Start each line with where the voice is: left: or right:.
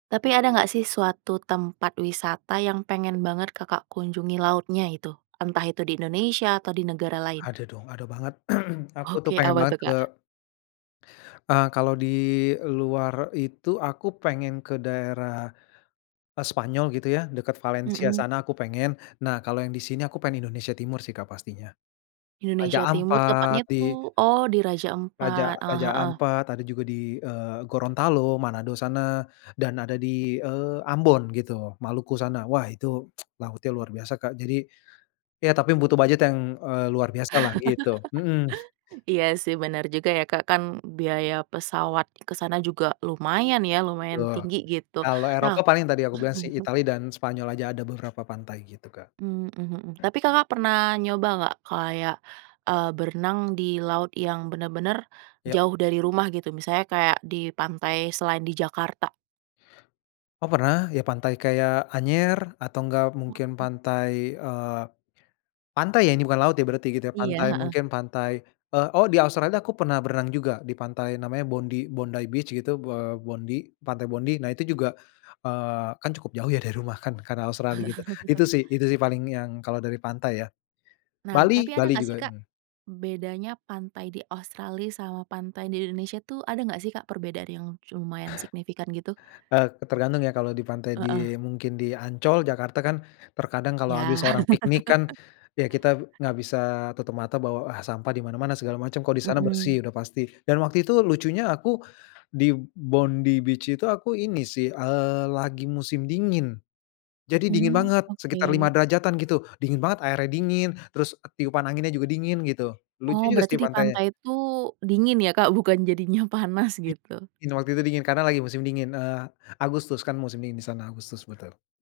right: Tapi ada gak sih suatu tempat wisata yang pengen banget Kakak kunjungi lautnya itu? Entah itu di Indonesia atau di negara lain?
left: Ada dong ada banget aku tuh
right: Oke
left: pengen
right: apa
left: banget
right: tuh
left: ke
right: Kak?
left: eee, kalau di luar itu aku pengen ke daerah, eee, Spanyol gitu ya dekat Valencia
right: Mhm.
left: sana aku pengen, nah kalau yang di sini aku pengen Indonesia Timur sih Kak pastinya, Raja
right: Indonesia timur
left: Ampat
right: tepatnya
left: di
right: tuh oh di Raja
left: Raja
right: Ampat, heeh
left: Raja
right: heeh.
left: Ampat ada juga di, eee, Gorontalo, Manado sana dan ada di, eee, Ambon gitu Maluku sana wah itu lautnya luar biasa Kak jadi ya tapi butuh budget yang, eee, luar biasalah gitu, mhm.
right: Iya sih bener juga ya Kak kan biaya pesawat ke sana juga lumayan ya lumayan
left: Eee,
right: tinggi gitu
left: kalau
right: nah
left: Eropa paling tadi aku bilang sih Italia dan Spanyol aja ada beberapa pantai gitu Kak.
right: Mmm mmm, mhm, tapi Kakak pernah nyoba gak kayak, eee, berenang di laut yang bener-bener,
left: Ya.
right: jauh dari rumah gitu misalnya kayak di pantai selain di Jakarta?
left: Oh pernah ya pantai kayak Anyer atau enggak mungkin
right: Mhm.
left: pantai, eee, pantai ya ini bukan laut berarti gitu ya,
right: Iya,
left: pantai,
right: heeh.
left: mungkin pantai, eee, oh di Australia tuh aku pernah berenang juga di pantai namanya Bondy Bondy Beach gitu, eee, Bondy pantai Bondy nah itu juga, eee, kan cukup jauh ya dari rumah kan karena Australia gitu itu sih itu sih paling yang kalau dari pantai ya
right: Nah
left: Bali
right: tapi
left: Bali
right: ada gak sih
left: juga,
right: Kak,
left: mmm.
right: bedanya pantai di Australia sama pantai di Indonesia tuh ada gak sih Kak perbedaan yang lumayan signifikan gitu?
left: Eee, tergantung ya kalau di pantai
right: Heeh.
left: di mungkin di Ancol Jakarta kan terkadang kalau habis
right: Ya.
left: orang piknik kan, ya kita gak bisa tutup mata bahwa sampah di mana-mana segala macam kok di sana
right: Mhm.
left: bersih udah pasti, dan waktu itu lucunya aku, di Bondy Beach itu aku ini sih, eee, lagi musim dingin, jadi dingin
right: Mmm,
left: banget sekitar lima
right: oke.
left: derajatan gitu dingin banget airnya dingin terus tiupan anginnya juga dingin gitu lucu
right: Oh
left: juga sih
right: berarti di
left: pantainya.
right: pantai itu dingin ya Kak bukan jadinya panas
left: I
right: gitu.
left: iya waktu itu dingin karena lagi musim dingin, eee, Agustus kan musim dingin di sana, Agustus betul.